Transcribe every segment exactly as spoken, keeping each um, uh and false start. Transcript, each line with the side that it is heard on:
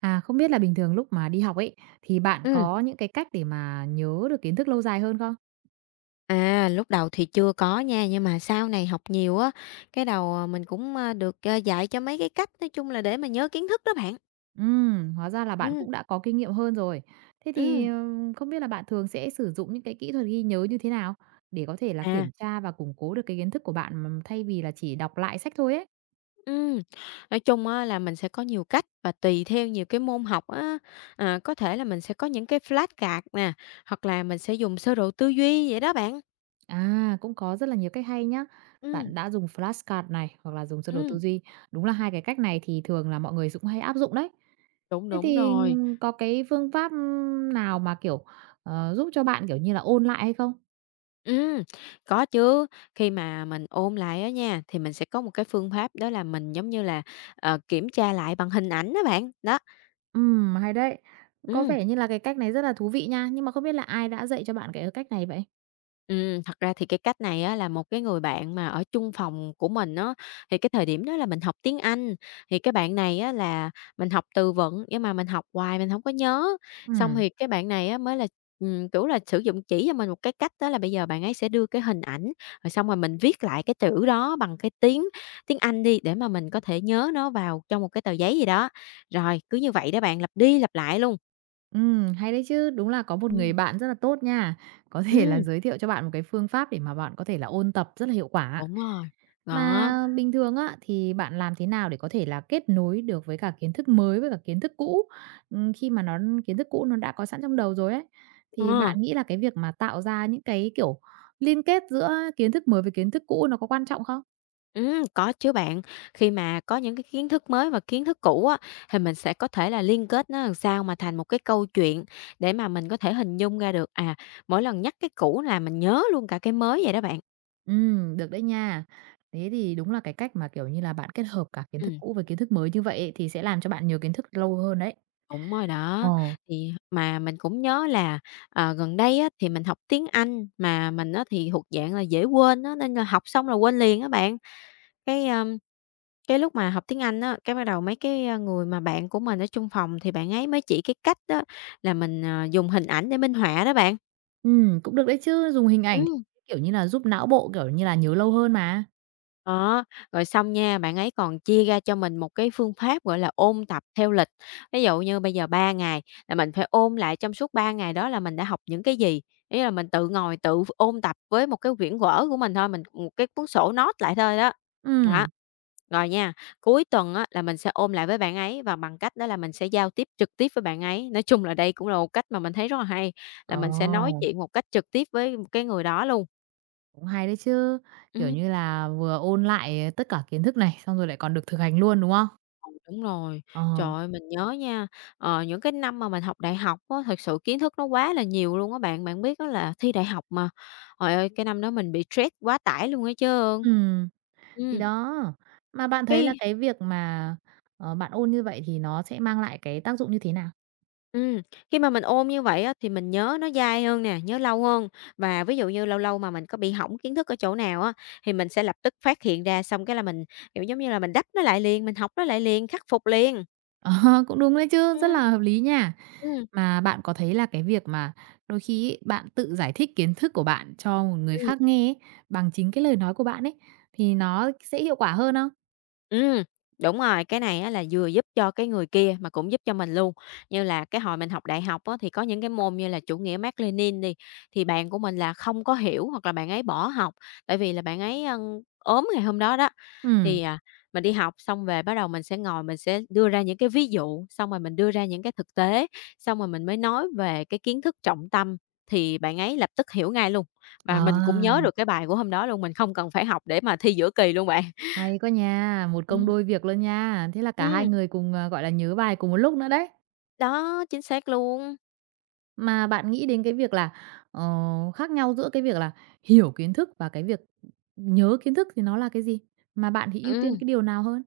right: À, không biết là bình thường lúc mà đi học ấy, thì bạn
left: Ừm,
right: có những cái cách để mà nhớ được kiến thức lâu dài hơn không?
left: à, Lúc đầu thì chưa có nha, nhưng mà sau này học nhiều á, cái đầu, ờ, mình cũng, a, được, a, dạy cho mấy cái cách nói chung là để mà nhớ kiến thức đó bạn.
right: Ừm, hóa ra là bạn
left: Ừm,
right: cũng đã có kinh nghiệm hơn rồi. Thế thì,
left: ừm,
right: ừm, không biết là bạn thường sẽ sử dụng những cái kỹ thuật ghi nhớ như thế nào để có thể là
left: à,
right: kiểm tra và củng cố được cái kiến thức của bạn, ừm, thay vì là chỉ đọc lại sách thôi ấy?
left: ừm, nói chung á là mình sẽ có nhiều cách và tùy theo nhiều cái môn học á, à, có thể là mình sẽ có những cái flashcard nè, hoặc là mình sẽ dùng sơ đồ tư duy vậy đó bạn.
right: À, cũng có rất là nhiều cách hay nhá.
left: Ừm,
right: Bạn đã dùng flashcard này hoặc là dùng sơ đồ tư
left: ừm,
right: duy. Đúng là hai cái cách này thì thường là mọi người cũng hay áp dụng đấy.
left: đúng,
right: Thế
left: đúng
right: thì
left: rồi.
right: ừm, có cái phương pháp ừm, nào mà, kiểu, ờ, giúp cho bạn, kiểu như là, ôn lại hay không?
left: Ừm, có chứ. Khi mà mình ôn lại á nha, thì mình sẽ có một cái phương pháp đó là mình, giống như là, ờ, kiểm tra lại bằng hình ảnh đó bạn, đó,
right: Ừm, hay đấy. Có
left: ừ.
right: vẻ như là cái cách này rất là thú vị nha, nhưng mà không biết là ai đã dạy cho bạn cái cách này vậy?
left: Ừm, thật ra thì cái cách này á là một cái người bạn mà ở chung phòng của mình á, thì cái thời điểm đó là mình học tiếng Anh, thì cái bạn này á là mình học từ vựng, nhưng mà mình học hoài mình không có nhớ. Xong
right: Ừm.
left: thì cái bạn này á mới là, ừm, kiểu là, sử dụng chỉ cho mình một cái cách đó là bây giờ bạn ấy sẽ đưa cái hình ảnh, rồi xong rồi mình viết lại cái chữ đó bằng cái tiếng tiếng Anh đi, để mà mình có thể nhớ nó vào trong một cái tờ giấy gì đó. Rồi, cứ như vậy đó bạn, lặp đi lặp lại luôn.
right: Ừm, hay đấy chứ. Đúng là có một người
left: Ừm.
right: bạn rất là tốt nha, có thể là
left: Ừm,
right: giới thiệu cho bạn một cái phương pháp để mà bạn có thể là ôn tập rất là hiệu quả á.
left: đúng rồi, đó,
right: Mà bình thường á, thì bạn làm thế nào để có thể là kết nối được với cả kiến thức mới với cả kiến thức cũ? Ừm, khi mà nó kiến thức cũ nó đã có sẵn trong đầu rồi ấy, thì
left: ờ.
right: bạn nghĩ là cái việc mà tạo ra những cái, kiểu, liên kết giữa kiến thức mới với kiến thức cũ nó có quan trọng không?
left: Ừm, có chứ bạn. Khi mà có những cái kiến thức mới và kiến thức cũ á, thì mình sẽ có thể là liên kết nó làm sao mà thành một cái câu chuyện để mà mình có thể hình dung ra được, à, mỗi lần nhắc cái cũ là mình nhớ luôn cả cái mới vậy đó bạn.
right: Ừm, được đấy nha. Thế thì đúng là cái cách mà, kiểu như là, bạn kết hợp cả kiến thức
left: Ừm,
right: cũ với kiến thức mới như vậy ấy, thì sẽ làm cho bạn nhớ kiến thức lâu hơn đấy.
left: đúng rồi đó.
right: Ờ,
left: Thì mà mình cũng nhớ là, ờ, gần đây á, thì mình học tiếng Anh, mà mình á, thì thuộc dạng là dễ quên á, nên là học xong là quên liền á bạn. Cái, ờm, cái lúc mà học tiếng Anh á, cái bắt đầu mấy cái, a, người mà bạn của mình ở chung phòng thì bạn ấy mới chỉ cái cách đó là mình, ờ, dùng hình ảnh để minh họa đó bạn.
right: ừm, cũng được đấy chứ, dùng hình ảnh thì,
left: Ừm.
right: kiểu như là, giúp não bộ, kiểu như là, nhớ lâu hơn mà.
left: Đó, rồi xong nha, bạn ấy còn chia ra cho mình một cái phương pháp, gọi là, ôn tập theo lịch. Ví dụ như bây giờ ba ngày là mình phải ôn lại trong suốt ba ngày đó là mình đã học những cái gì, ý là mình tự ngồi tự ôn tập với một cái quyển vở của mình thôi, mình một cái cuốn sổ nốt lại thôi đó. Đó,
right: Ừm,
left: rồi nha, cuối tuần á là mình sẽ ôn lại với bạn ấy và bằng cách đó là mình sẽ giao tiếp trực tiếp với bạn ấy. Nói chung là đây cũng là một cách mà mình thấy rất là hay, là mình sẽ nói
right: ờ,
left: chuyện một cách trực tiếp với cái người đó luôn.
right: cũng hay đấy chứ, kiểu
left: Ừm.
right: như là, vừa ôn lại tất cả kiến thức này, xong rồi lại còn được thực hành luôn, đúng không?
left: Đúng rồi. Trời
right: Ờ,
left: ơi, mình nhớ nha, ờ, những cái năm mà mình học đại học á, thực sự kiến thức nó quá là nhiều luôn á bạn. Bạn biết đó là thi đại học mà, trời ơi, cái năm đó mình bị stress quá tải luôn á chớ.
right: ừm, thì
left: Ừm,
right: đó. Mà bạn thấy là
left: khi
right: cái việc mà, ờ, bạn ôn như vậy thì nó sẽ mang lại cái tác dụng như thế nào?
left: ừm, khi mà mình ôn như vậy á, thì mình nhớ nó dai hơn nè, nhớ lâu hơn. Và ví dụ như lâu lâu mà mình có bị hỏng kiến thức ở chỗ nào á, thì mình sẽ lập tức phát hiện ra, xong cái là mình, kiểu, giống như là, mình đắp nó lại liền, mình học nó lại liền, khắc phục liền.
right: Ờ, cũng đúng đấy chứ, rất
left: Ừm.
right: là hợp lý nha.
left: Ừm,
right: Mà bạn có thấy là cái việc mà đôi khi ấy, bạn tự giải thích kiến thức của bạn cho một người
left: ừm.
right: khác nghe ấy, bằng chính cái lời nói của bạn ấy, thì nó sẽ hiệu quả hơn không?
left: Ừm, đúng rồi, cái này á là vừa giúp cho cái người kia mà cũng giúp cho mình luôn. Như là cái hồi mình học đại học á, thì có những cái môn như là chủ nghĩa Mác Lênin đi, thì bạn của mình là không có hiểu hoặc là bạn ấy bỏ học, tại vì là bạn ấy, ơ, ốm ngày hôm đó đó.
right: Ừ.
left: Thì, à, mình đi học xong về bắt đầu mình sẽ ngồi mình sẽ đưa ra những cái ví dụ, xong rồi mình đưa ra những cái thực tế, xong rồi mình mới nói về cái kiến thức trọng tâm, thì bạn ấy lập tức hiểu ngay luôn. Và mình cũng nhớ
right: Ờ,
left: được cái bài của hôm đó luôn, mình không cần phải học để mà thi giữa kỳ luôn bạn.
right: hay quá nha, một công
left: Ừm.
right: đôi việc luôn nha. Thế là cả hai
left: Ừ,
right: người cùng, ờ, gọi là, nhớ bài cùng một lúc nữa đấy.
left: đó, chính xác luôn.
right: Mà bạn nghĩ đến cái việc là, ờ, khác nhau giữa cái việc là hiểu kiến thức và cái việc nhớ kiến thức thì nó là cái gì? Mà bạn thì ưu tiên
left: Ừm,
right: cái điều nào hơn?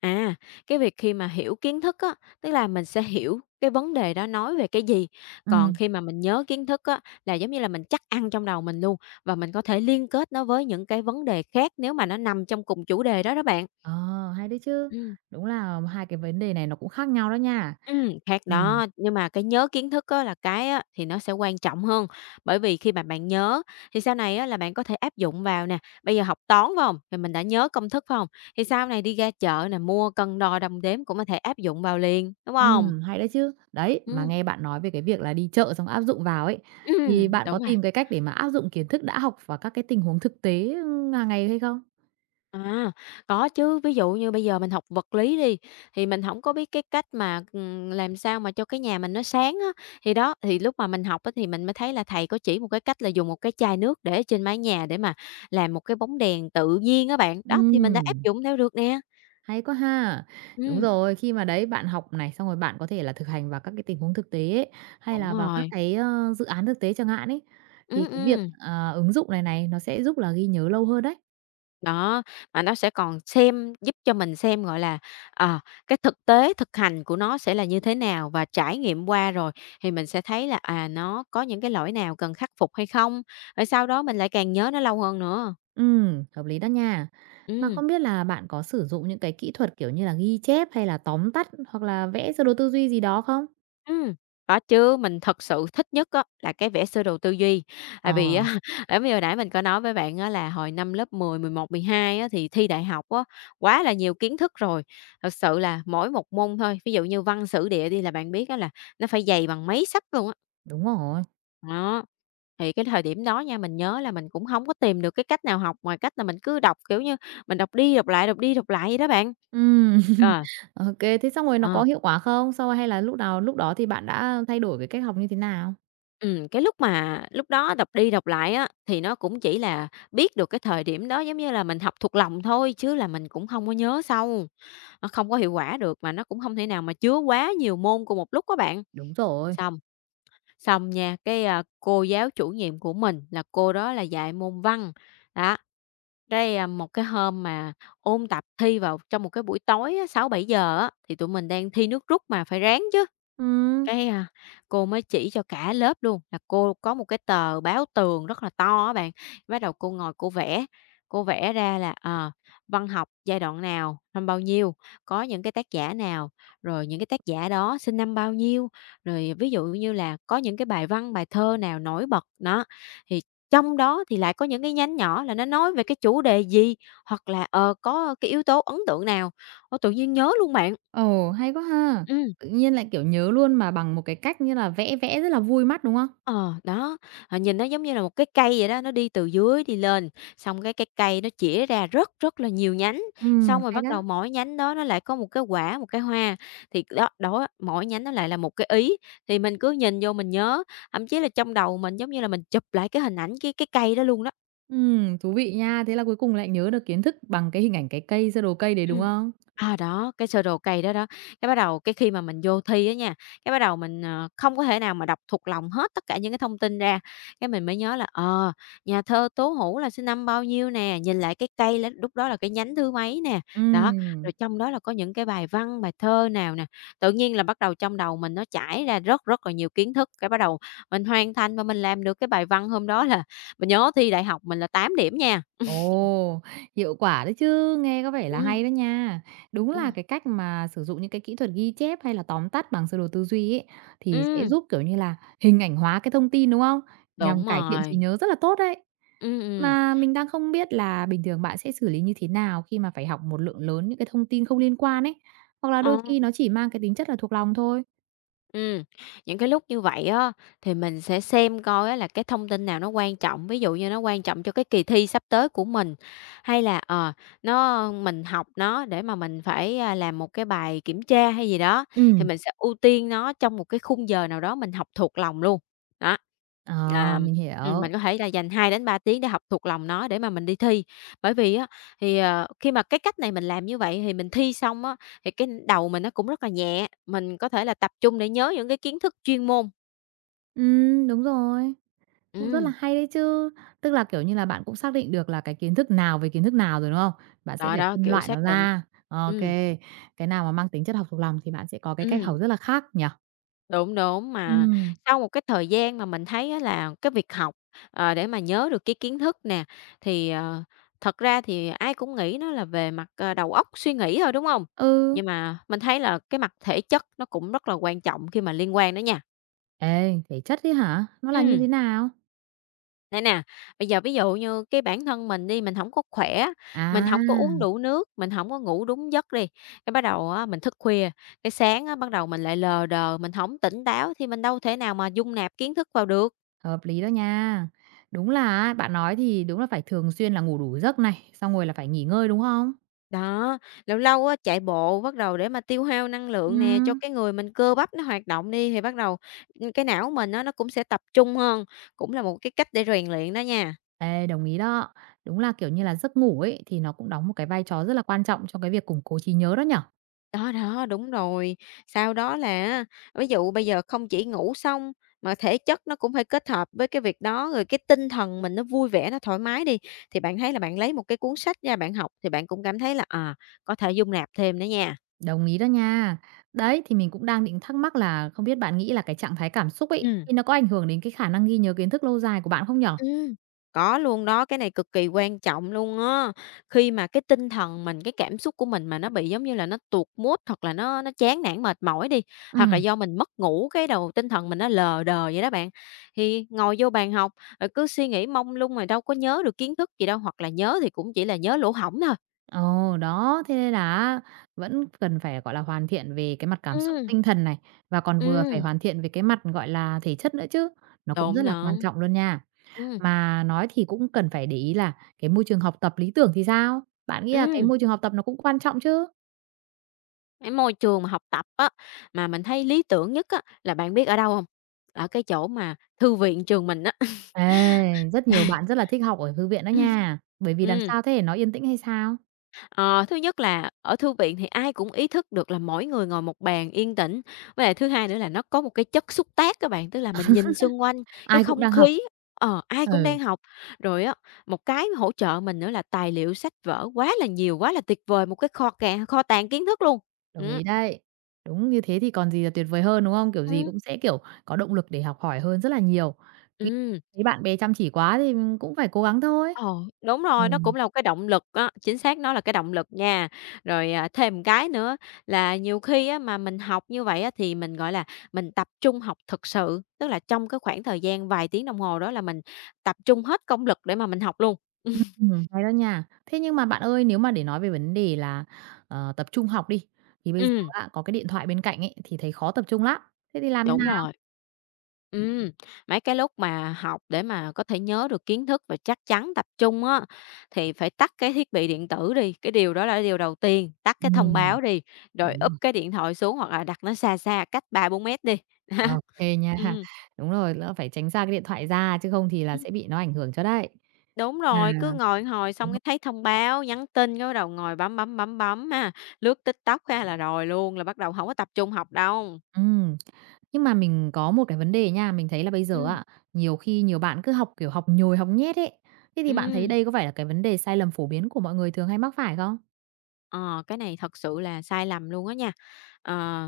left: à, cái việc khi mà hiểu kiến thức á, tức là mình sẽ hiểu cái vấn đề đó nói về cái gì, còn
right: Ừm.
left: khi mà mình nhớ kiến thức á, là giống như là mình chắc ăn trong đầu mình luôn, và mình có thể liên kết nó với những cái vấn đề khác nếu mà nó nằm trong cùng chủ đề đó đó bạn.
right: Ờ, hay đấy chứ.
left: Ừm.
right: Đúng là hai cái vấn đề này nó cũng khác nhau đó nha.
left: Ừm, khác
right: Ừm,
left: đó, nhưng mà cái nhớ kiến thức á là cái á thì nó sẽ quan trọng hơn, bởi vì khi mà bạn nhớ thì sau này á là bạn có thể áp dụng vào nè. Bây giờ học toán, phải không? Thì mình đã nhớ công thức, phải không? Thì sau này đi ra chợ nè, mua cân đo đong đếm cũng có thể áp dụng vào liền, đúng không?
right: ừm, hay đấy chứ. Đấy, mà
left: Ừm,
right: nghe bạn nói về cái việc là đi chợ xong áp dụng vào ấy, thì
left: ừm,
right: bạn có
left: đúng rồi.
right: tìm cái cách để mà áp dụng kiến thức đã học vào các cái tình huống thực tế, hàng ngày hay không?
left: À, có chứ, ví dụ như bây giờ mình học vật lý đi, thì mình không có biết cái cách mà, ừm, làm sao mà cho cái nhà mình nó sáng á. Thì đó, thì lúc mà mình học á thì mình mới thấy là thầy có chỉ một cái cách là dùng một cái chai nước để ở trên mái nhà để mà làm một cái bóng đèn tự nhiên á bạn. Đó, thì mình đã áp
right: Ừm,
left: dụng theo được nè.
right: hay quá ha. Đúng
left: Ừm,
right: rồi, khi mà đấy bạn học này, xong rồi bạn có thể là thực hành vào các cái tình huống thực tế ấy, hay
left: đúng
right: là vào các
left: rồi.
right: cái, ơ, dự án thực tế chẳng hạn ấy, thì
left: Ừ,
right: cái việc,
left: ừ.
right: à, ứng dụng này này, nó sẽ giúp là ghi nhớ lâu hơn đấy.
left: Đó, mà nó sẽ còn xem giúp cho mình xem, gọi là, ờ, cái thực tế, thực hành của nó sẽ là như thế nào và trải nghiệm qua rồi thì mình sẽ thấy là, à, nó có những cái lỗi nào cần khắc phục hay không, rồi sau đó mình lại càng nhớ nó lâu hơn nữa.
right: Ừm, hợp lý đó nha. Mà
left: Ừm.
right: không biết là bạn có sử dụng những cái kỹ thuật, kiểu như là, ghi chép hay là tóm tắt hoặc là vẽ sơ đồ tư duy gì đó không?
left: Ừm, có chứ, mình thật sự thích nhất á là cái vẽ sơ đồ tư duy.
right: Ờ,
left: Tại vì á, giống như hồi nãy mình có nói với bạn á là hồi năm lớp mười, mười một, mười hai á thì thi đại học á, quá là nhiều kiến thức rồi. Thật sự là mỗi một môn thôi, ví dụ như văn, sử, địa đi là bạn biết á là nó phải dày bằng mấy sách luôn á.
right: đúng rồi.
left: Đó, thì cái thời điểm đó nha, mình nhớ là mình cũng không có tìm được cái cách nào học ngoài cách là mình cứ đọc, kiểu như, mình đọc đi đọc lại, đọc đi đọc lại vậy đó bạn.
right: Ừm,
left: Ờ.
right: ok thế xong rồi nó có
left: Ờ.
right: hiệu quả không? Sau rồi hay là lúc nào lúc đó thì bạn đã thay đổi cái cách học như thế nào?
left: Ừm, cái lúc mà lúc đó đọc đi đọc lại á, thì nó cũng chỉ là biết được cái thời điểm đó giống như là mình học thuộc lòng thôi, chứ là mình cũng không có nhớ sâu, nó không có hiệu quả được, mà nó cũng không thể nào mà chứa quá nhiều môn cùng một lúc các bạn.
right: Đúng rồi.
left: Xong xong nha, cái, a, cô giáo chủ nhiệm của mình là cô đó là dạy môn Văn, đó, cái, a, một cái hôm mà ôn tập thi vào trong một cái buổi tối á, sáu bảy giờ á, thì tụi mình đang thi nước rút mà phải ráng chứ,
right: Ừm,
left: cái, a, cô mới chỉ cho cả lớp luôn, là cô có một cái tờ báo tường rất là to á bạn, bắt đầu cô ngồi cô vẽ, cô vẽ ra là, ờ, văn học giai đoạn nào, năm bao nhiêu, có những cái tác giả nào, rồi những cái tác giả đó sinh năm bao nhiêu, rồi ví dụ như là có những cái bài văn, bài thơ nào nổi bật. Đó, thì trong đó thì lại có những cái nhánh nhỏ là nó nói về cái chủ đề gì, hoặc là, ờ, có cái yếu tố ấn tượng nào. Ôi, tự nhiên nhớ luôn bạn.
right: ồ, hay quá ha!
left: Ừ.
right: Tự nhiên lại, kiểu, nhớ luôn mà bằng một cái cách như là vẽ vẽ rất là vui mắt, đúng không?
left: Ờ, đó, ờ, nhìn nó giống như là một cái cây vậy đó, nó đi từ dưới đi lên, xong cái cái cây nó chĩa ra rất rất là nhiều nhánh,
right: Ừm,
left: xong rồi
right: hay
left: bắt đầu
right: đó.
left: mỗi nhánh đó nó lại có một cái quả, một cái hoa, thì đó đó, mỗi nhánh nó lại là một cái ý, thì mình cứ nhìn vô mình nhớ, thậm chí là trong đầu mình giống như là mình chụp lại cái hình ảnh cái cái cây đó luôn đó.
right: Ừm, thú vị nha. Thế là cuối cùng lại nhớ được kiến thức bằng cái hình ảnh cái cây, sơ đồ cây đấy, đúng
left: Ừm.
right: không?
left: À, đó, cái sơ đồ cây đó đó, cái bắt đầu cái khi mà mình vô thi á nha, cái bắt đầu mình, ờ, không có thể nào mà đọc thuộc lòng hết tất cả những cái thông tin ra, cái mình mới nhớ là, ờ, nhà thơ Tố Hữu là sinh năm bao nhiêu nè, nhìn lại cái cây lá lúc đó là cái nhánh thứ mấy nè, đó,
right: Ừm,
left: rồi trong đó là có những cái bài văn, bài thơ nào nè. Tự nhiên là bắt đầu trong đầu mình nó chảy ra rất rất là nhiều kiến thức, cái bắt đầu mình hoàn thành và mình làm được cái bài văn hôm đó là mình nhớ thi đại học mình là tám điểm nha.
right: ồ, hiệu quả đấy chứ, nghe có vẻ là
left: Ừm,
right: hay đó nha. Đúng là
left: ừm,
right: cái cách mà sử dụng những cái kỹ thuật ghi chép hay là tóm tắt bằng sơ đồ tư duy ấy, thì sẽ
left: ừm,
right: giúp, kiểu như là, hình ảnh hóa cái thông tin, đúng không? Nhằm
left: đúng
right: cải thiện trí
left: rồi.
right: nhớ rất là tốt đấy.
left: Ừ, ừ,
right: Mà mình đang không biết là bình thường bạn sẽ xử lý như thế nào khi mà phải học một lượng lớn những cái thông tin không liên quan ấy, hoặc là
left: ờ,
right: đôi khi nó chỉ mang cái tính chất là thuộc lòng thôi?
left: ừm, những cái lúc như vậy á, thì mình sẽ xem coi á là cái thông tin nào nó quan trọng, ví dụ như nó quan trọng cho cái kỳ thi sắp tới của mình, hay là, ờ, nó mình học nó để mà mình phải, a, làm một cái bài kiểm tra hay gì đó, thì
right: Ừm,
left: mình sẽ ưu tiên nó trong một cái khung giờ nào đó mình học thuộc lòng luôn. Đó,
right: à
left: là,
right: mình
left: ừm,
right: hiểu.
left: mình có thể là dành hai đến ba tiếng để học thuộc lòng nó để mà mình đi thi. Bởi vì á, thì, ờ, khi mà cái cách này mình làm như vậy thì mình thi xong á. Thì cái đầu mình nó cũng rất là nhẹ, mình có thể là tập trung để nhớ những cái kiến thức chuyên môn.
right: Ừm, đúng rồi. Cũng rất là
left: Ừm,
right: hay đấy chứ. Tức là, kiểu như là, bạn cũng xác định được là cái kiến thức nào về kiến thức nào rồi, đúng không? Bạn sẽ
left: đó,
right: phải
left: đó,
right: phân
left: kiểu,
right: loại
left: xác
right: nó
left: định.
right: ra. Ô
left: Ừm,
right: kê, cái nào mà mang tính chất học thuộc lòng thì bạn sẽ có cái cách học
left: ừm,
right: rất là khác nhỉ?
left: đúng, đúng, mà
right: Ừm,
left: sau một cái thời gian mà mình thấy á là cái việc học, ờ, để mà nhớ được cái kiến thức nè, thì, ờ, thật ra thì ai cũng nghĩ nó là về mặt, ờ, đầu óc, suy nghĩ thôi, đúng không?
right: ừ.
left: Nhưng mà mình thấy là cái mặt thể chất nó cũng rất là quan trọng khi mà liên quan đó nha.
right: Ê, thể chất ấy hả? Nó là như thế
left: Ừm.
right: nào?
left: Này nè, bây giờ ví dụ như cái bản thân mình đi, mình hổng có khỏe, mình
right: À,
left: hổng có uống đủ nước, mình hổng có ngủ đúng giấc đi, cái bắt đầu á mình thức khuya, cái sáng á bắt đầu mình lại lờ đờ, mình hổng tỉnh táo thì mình đâu thể nào mà dung nạp kiến thức vào được.
right: hợp lý đó nha. Đúng là á, bạn nói thì đúng là phải thường xuyên là ngủ đủ giấc này, xong rồi là phải nghỉ ngơi, đúng không?
left: Đó, lâu lâu á chạy bộ bắt đầu để mà tiêu hao năng lượng nè, cho
right: Ừm.
left: cái người mình cơ bắp nó hoạt động đi thì bắt đầu, ừm, cái não mình á nó cũng sẽ tập trung hơn, cũng là một cái cách để rèn luyện đó nha.
right: Ê, đồng ý đó. Đúng là, kiểu như là, giấc ngủ ấy, thì nó cũng đóng một cái vai trò rất là quan trọng trong cái việc củng cố trí nhớ đó nhở?
left: Đó, đó, đúng rồi. Sau đó là ví dụ bây giờ không chỉ ngủ xong mà thể chất nó cũng phải kết hợp với cái việc đó, rồi cái tinh thần mình nó vui vẻ, nó thoải mái đi, thì bạn thấy là bạn lấy một cái cuốn sách ra bạn học thì bạn cũng cảm thấy là, à, có thể dung nạp thêm nữa nha.
right: Đồng ý đó nha. Đấy, thì mình cũng đang định thắc mắc là không biết bạn nghĩ là cái trạng thái cảm xúc ấy,
left: Ừ,
right: thì nó có ảnh hưởng đến cái khả năng ghi nhớ kiến thức lâu dài của bạn không nhở?
left: ừm, có luôn đó, cái này cực kỳ quan trọng luôn á. Khi mà cái tinh thần mình, cái cảm xúc của mình mà nó bị giống như là nó tuột mood hoặc là nó nó chán nản mệt mỏi đi, hoặc là
right: Ừm,
left: do mình mất ngủ cái đầu tinh thần mình nó lờ đờ vậy đó bạn, thì ngồi vô bàn học rồi cứ suy nghĩ mông lung mà đâu có nhớ được kiến thức gì đâu, hoặc là nhớ thì cũng chỉ là nhớ lỗ hổng thôi.
right: ồ, đó, thế nên là vẫn cần phải, gọi là, hoàn thiện về cái mặt cảm xúc
left: Ừm,
right: tinh thần này, và còn vừa phải
left: ừm,
right: hoàn thiện về cái mặt, gọi là, thể chất nữa chứ. Nó cũng rất
left: đúng,
right: là quan
left: đúng.
right: trọng luôn nha.
left: Ừm,
right: Mà nói thì cũng cần phải để ý là cái môi trường học tập lý tưởng thì sao? Bạn nghĩ là cái
left: ừm.
right: môi trường học tập nó cũng quan trọng chứ?
left: Cái môi trường mà học tập á, mà mình thấy lý tưởng nhất á, là bạn biết ở đâu không? Ở cái chỗ mà thư viện trường mình á.
right: Ê, rất nhiều bạn rất là thích học ở thư viện đó
left: Ừ,
right: nha. Bởi vì làm
left: ừm,
right: sao thế? Nó yên tĩnh hay sao?
left: ờ, thứ nhất là ở thư viện thì ai cũng ý thức được là mỗi người ngồi một bàn yên tĩnh, với lại thứ hai nữa là nó có một cái chất xúc tác các bạn, tức là mình nhìn xung quanh, cái
right: Ai cũng
left: không
right: đang học.
left: khí, ờ, ai cũng
right: Ừ,
left: đang học. Rồi á, một cái hỗ trợ mình nữa là tài liệu sách vở quá là nhiều, quá là tuyệt vời, một cái kho càng kho tàng kiến thức luôn.
right: đồng
left: Ừm,
right: ý đấy. Đúng như thế thì còn gì là tuyệt vời hơn, đúng không? Kiểu gì
left: ừm,
right: cũng sẽ, kiểu, có động lực để học hỏi hơn rất là nhiều. Cứ
left: ừm.
right: thấy bạn bè chăm chỉ quá thì, cũng phải cố gắng thôi.
left: Ờ, đúng rồi, nó
right: Ừm.
left: cũng là một cái động lực á, chính xác nó là cái động lực nha. Rồi, à, thêm một cái nữa là nhiều khi á mà mình học như vậy á thì mình, gọi là, mình tập trung học thực sự, tức là trong cái khoảng thời gian vài tiếng đồng hồ đó là mình tập trung hết công lực để mà mình học luôn. Ừm,
right: Ừm, hay đó nha. Thế nhưng mà bạn ơi, nếu mà để nói về vấn đề là, ờ, tập trung học đi, thì bây giờ á, có cái điện thoại bên cạnh ấy, thì thấy khó tập trung lắm. Thế thì làm thế
left: đúng
right: nào?
left: rồi. Ừm, mấy cái lúc mà học để mà có thể nhớ được kiến thức và chắc chắn tập trung á, thì phải tắt cái thiết bị điện tử đi, cái điều đó là điều đầu tiên, tắt cái thông
right: Ừm,
left: báo đi, rồi
right: đúng
left: úp
right: rồi.
left: cái điện thoại xuống hoặc là đặt nó xa xa cách ba bốn mét đi.
right: Ok nha.
left: Ừm,
right: Đúng rồi, lỡ phải tránh xa cái điện thoại ra, chứ không thì là
left: ừm,
right: sẽ bị nó ảnh hưởng cho đấy.
left: đúng
right: Mà
left: rồi, cứ ngồi hồi
right: đúng
left: xong
right: rồi
left: cái thấy thông báo, nhắn tin cái bắt đầu ngồi bấm, bấm, bấm, bấm ha, lướt tik tok ha là rồi luôn, là bắt đầu không có tập trung học đâu.
right: ừm, nhưng mà mình có một cái vấn đề nha, mình thấy là bây giờ
left: Ừm,
right: ạ nhiều khi nhiều bạn cứ học, kiểu, học nhồi học nhét ấy. Thế thì bạn thấy
left: ừm.
right: đây có phải là cái vấn đề sai lầm phổ biến của mọi người thường hay mắc phải không?
left: Ờ, cái này thật sự là sai lầm luôn á nha. Ờ,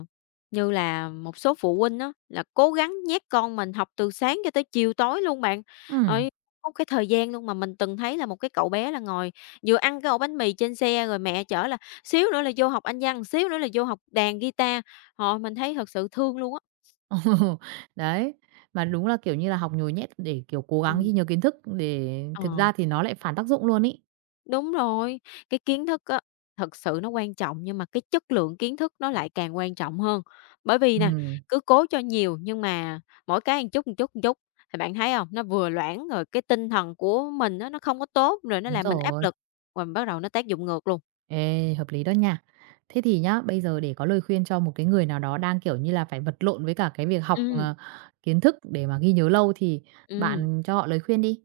left: như là một số phụ huynh á, là cố gắng nhét con mình học từ sáng cho tới chiều tối luôn bạn.
right: Ừm.
left: Rồi có cái thời gian luôn mà mình từng thấy là một cái cậu bé là ngồi vừa ăn cái ổ bánh mì trên xe rồi mẹ chở là xíu nữa là vô học Anh văn, xíu nữa là vô học đàn guitar. Họ mình thấy thật sự thương luôn á.
right: Ồ, đấy, mà đúng là, kiểu như là, học nhồi nhét để, kiểu, cố gắng ghi
left: Ừm.
right: nhớ kiến thức để
left: Ờ.
right: thực ra thì nó lại phản tác dụng luôn ý.
left: Đúng rồi, cái kiến thức á, thật sự nó quan trọng nhưng mà cái chất lượng kiến thức nó lại càng quan trọng hơn. Bởi vì nè,
right: Ừm,
left: cứ cố cho nhiều nhưng mà mỗi cái một chút, một chút, một chút thì bạn thấy không? Nó vừa loãng rồi cái tinh thần của mình á, nó không có tốt, rồi nó
right: đúng
left: làm mình áp
right: rồi.
left: lực, rồi mình bắt đầu nó tác dụng ngược luôn.
right: Ê, hợp lý đó nha. Thế thì nhá, bây giờ để có lời khuyên cho một cái người nào đó đang, kiểu như là, phải vật lộn với cả cái việc học,
left: Ừm,
right: ờ, kiến thức để mà ghi nhớ lâu thì
left: ừm.
right: bạn cho họ lời khuyên đi.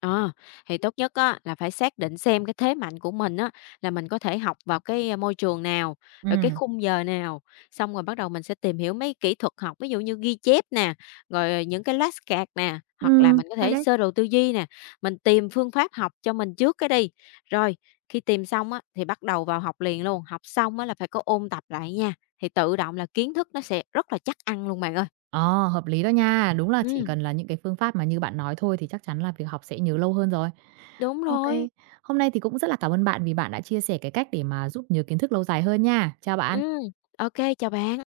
left: Ờ, thì tốt nhất á là phải xác định xem cái thế mạnh của mình á là mình có thể học vào cái môi trường nào, rồi cái
right: Ừm.
left: khung giờ nào, xong rồi bắt đầu mình sẽ tìm hiểu mấy kỹ thuật học, ví dụ như ghi chép nè, rồi những cái flashcard nè, hoặc là
right: Ừm,
left: mình có
right: hay
left: thể
right: đấy.
left: sơ đồ tư duy nè, mình tìm phương pháp học cho mình trước cái đi. Rồi, khi tìm xong á thì bắt đầu vào học liền luôn, học xong á là phải có ôn tập lại nha, thì tự động là kiến thức nó sẽ rất là chắc ăn luôn bạn ơi.
right: Ờ, hợp lý đó nha. Đúng là chỉ
left: Ừm,
right: cần là những cái phương pháp mà như bạn nói thôi thì chắc chắn là việc học sẽ nhớ lâu hơn rồi.
left: đúng
right: Ok,
left: rồi.
right: hôm nay thì cũng rất là cảm ơn bạn vì bạn đã chia sẻ cái cách để mà giúp nhớ kiến thức lâu dài hơn nha. Chào bạn.
left: Ừ, ok chào bạn.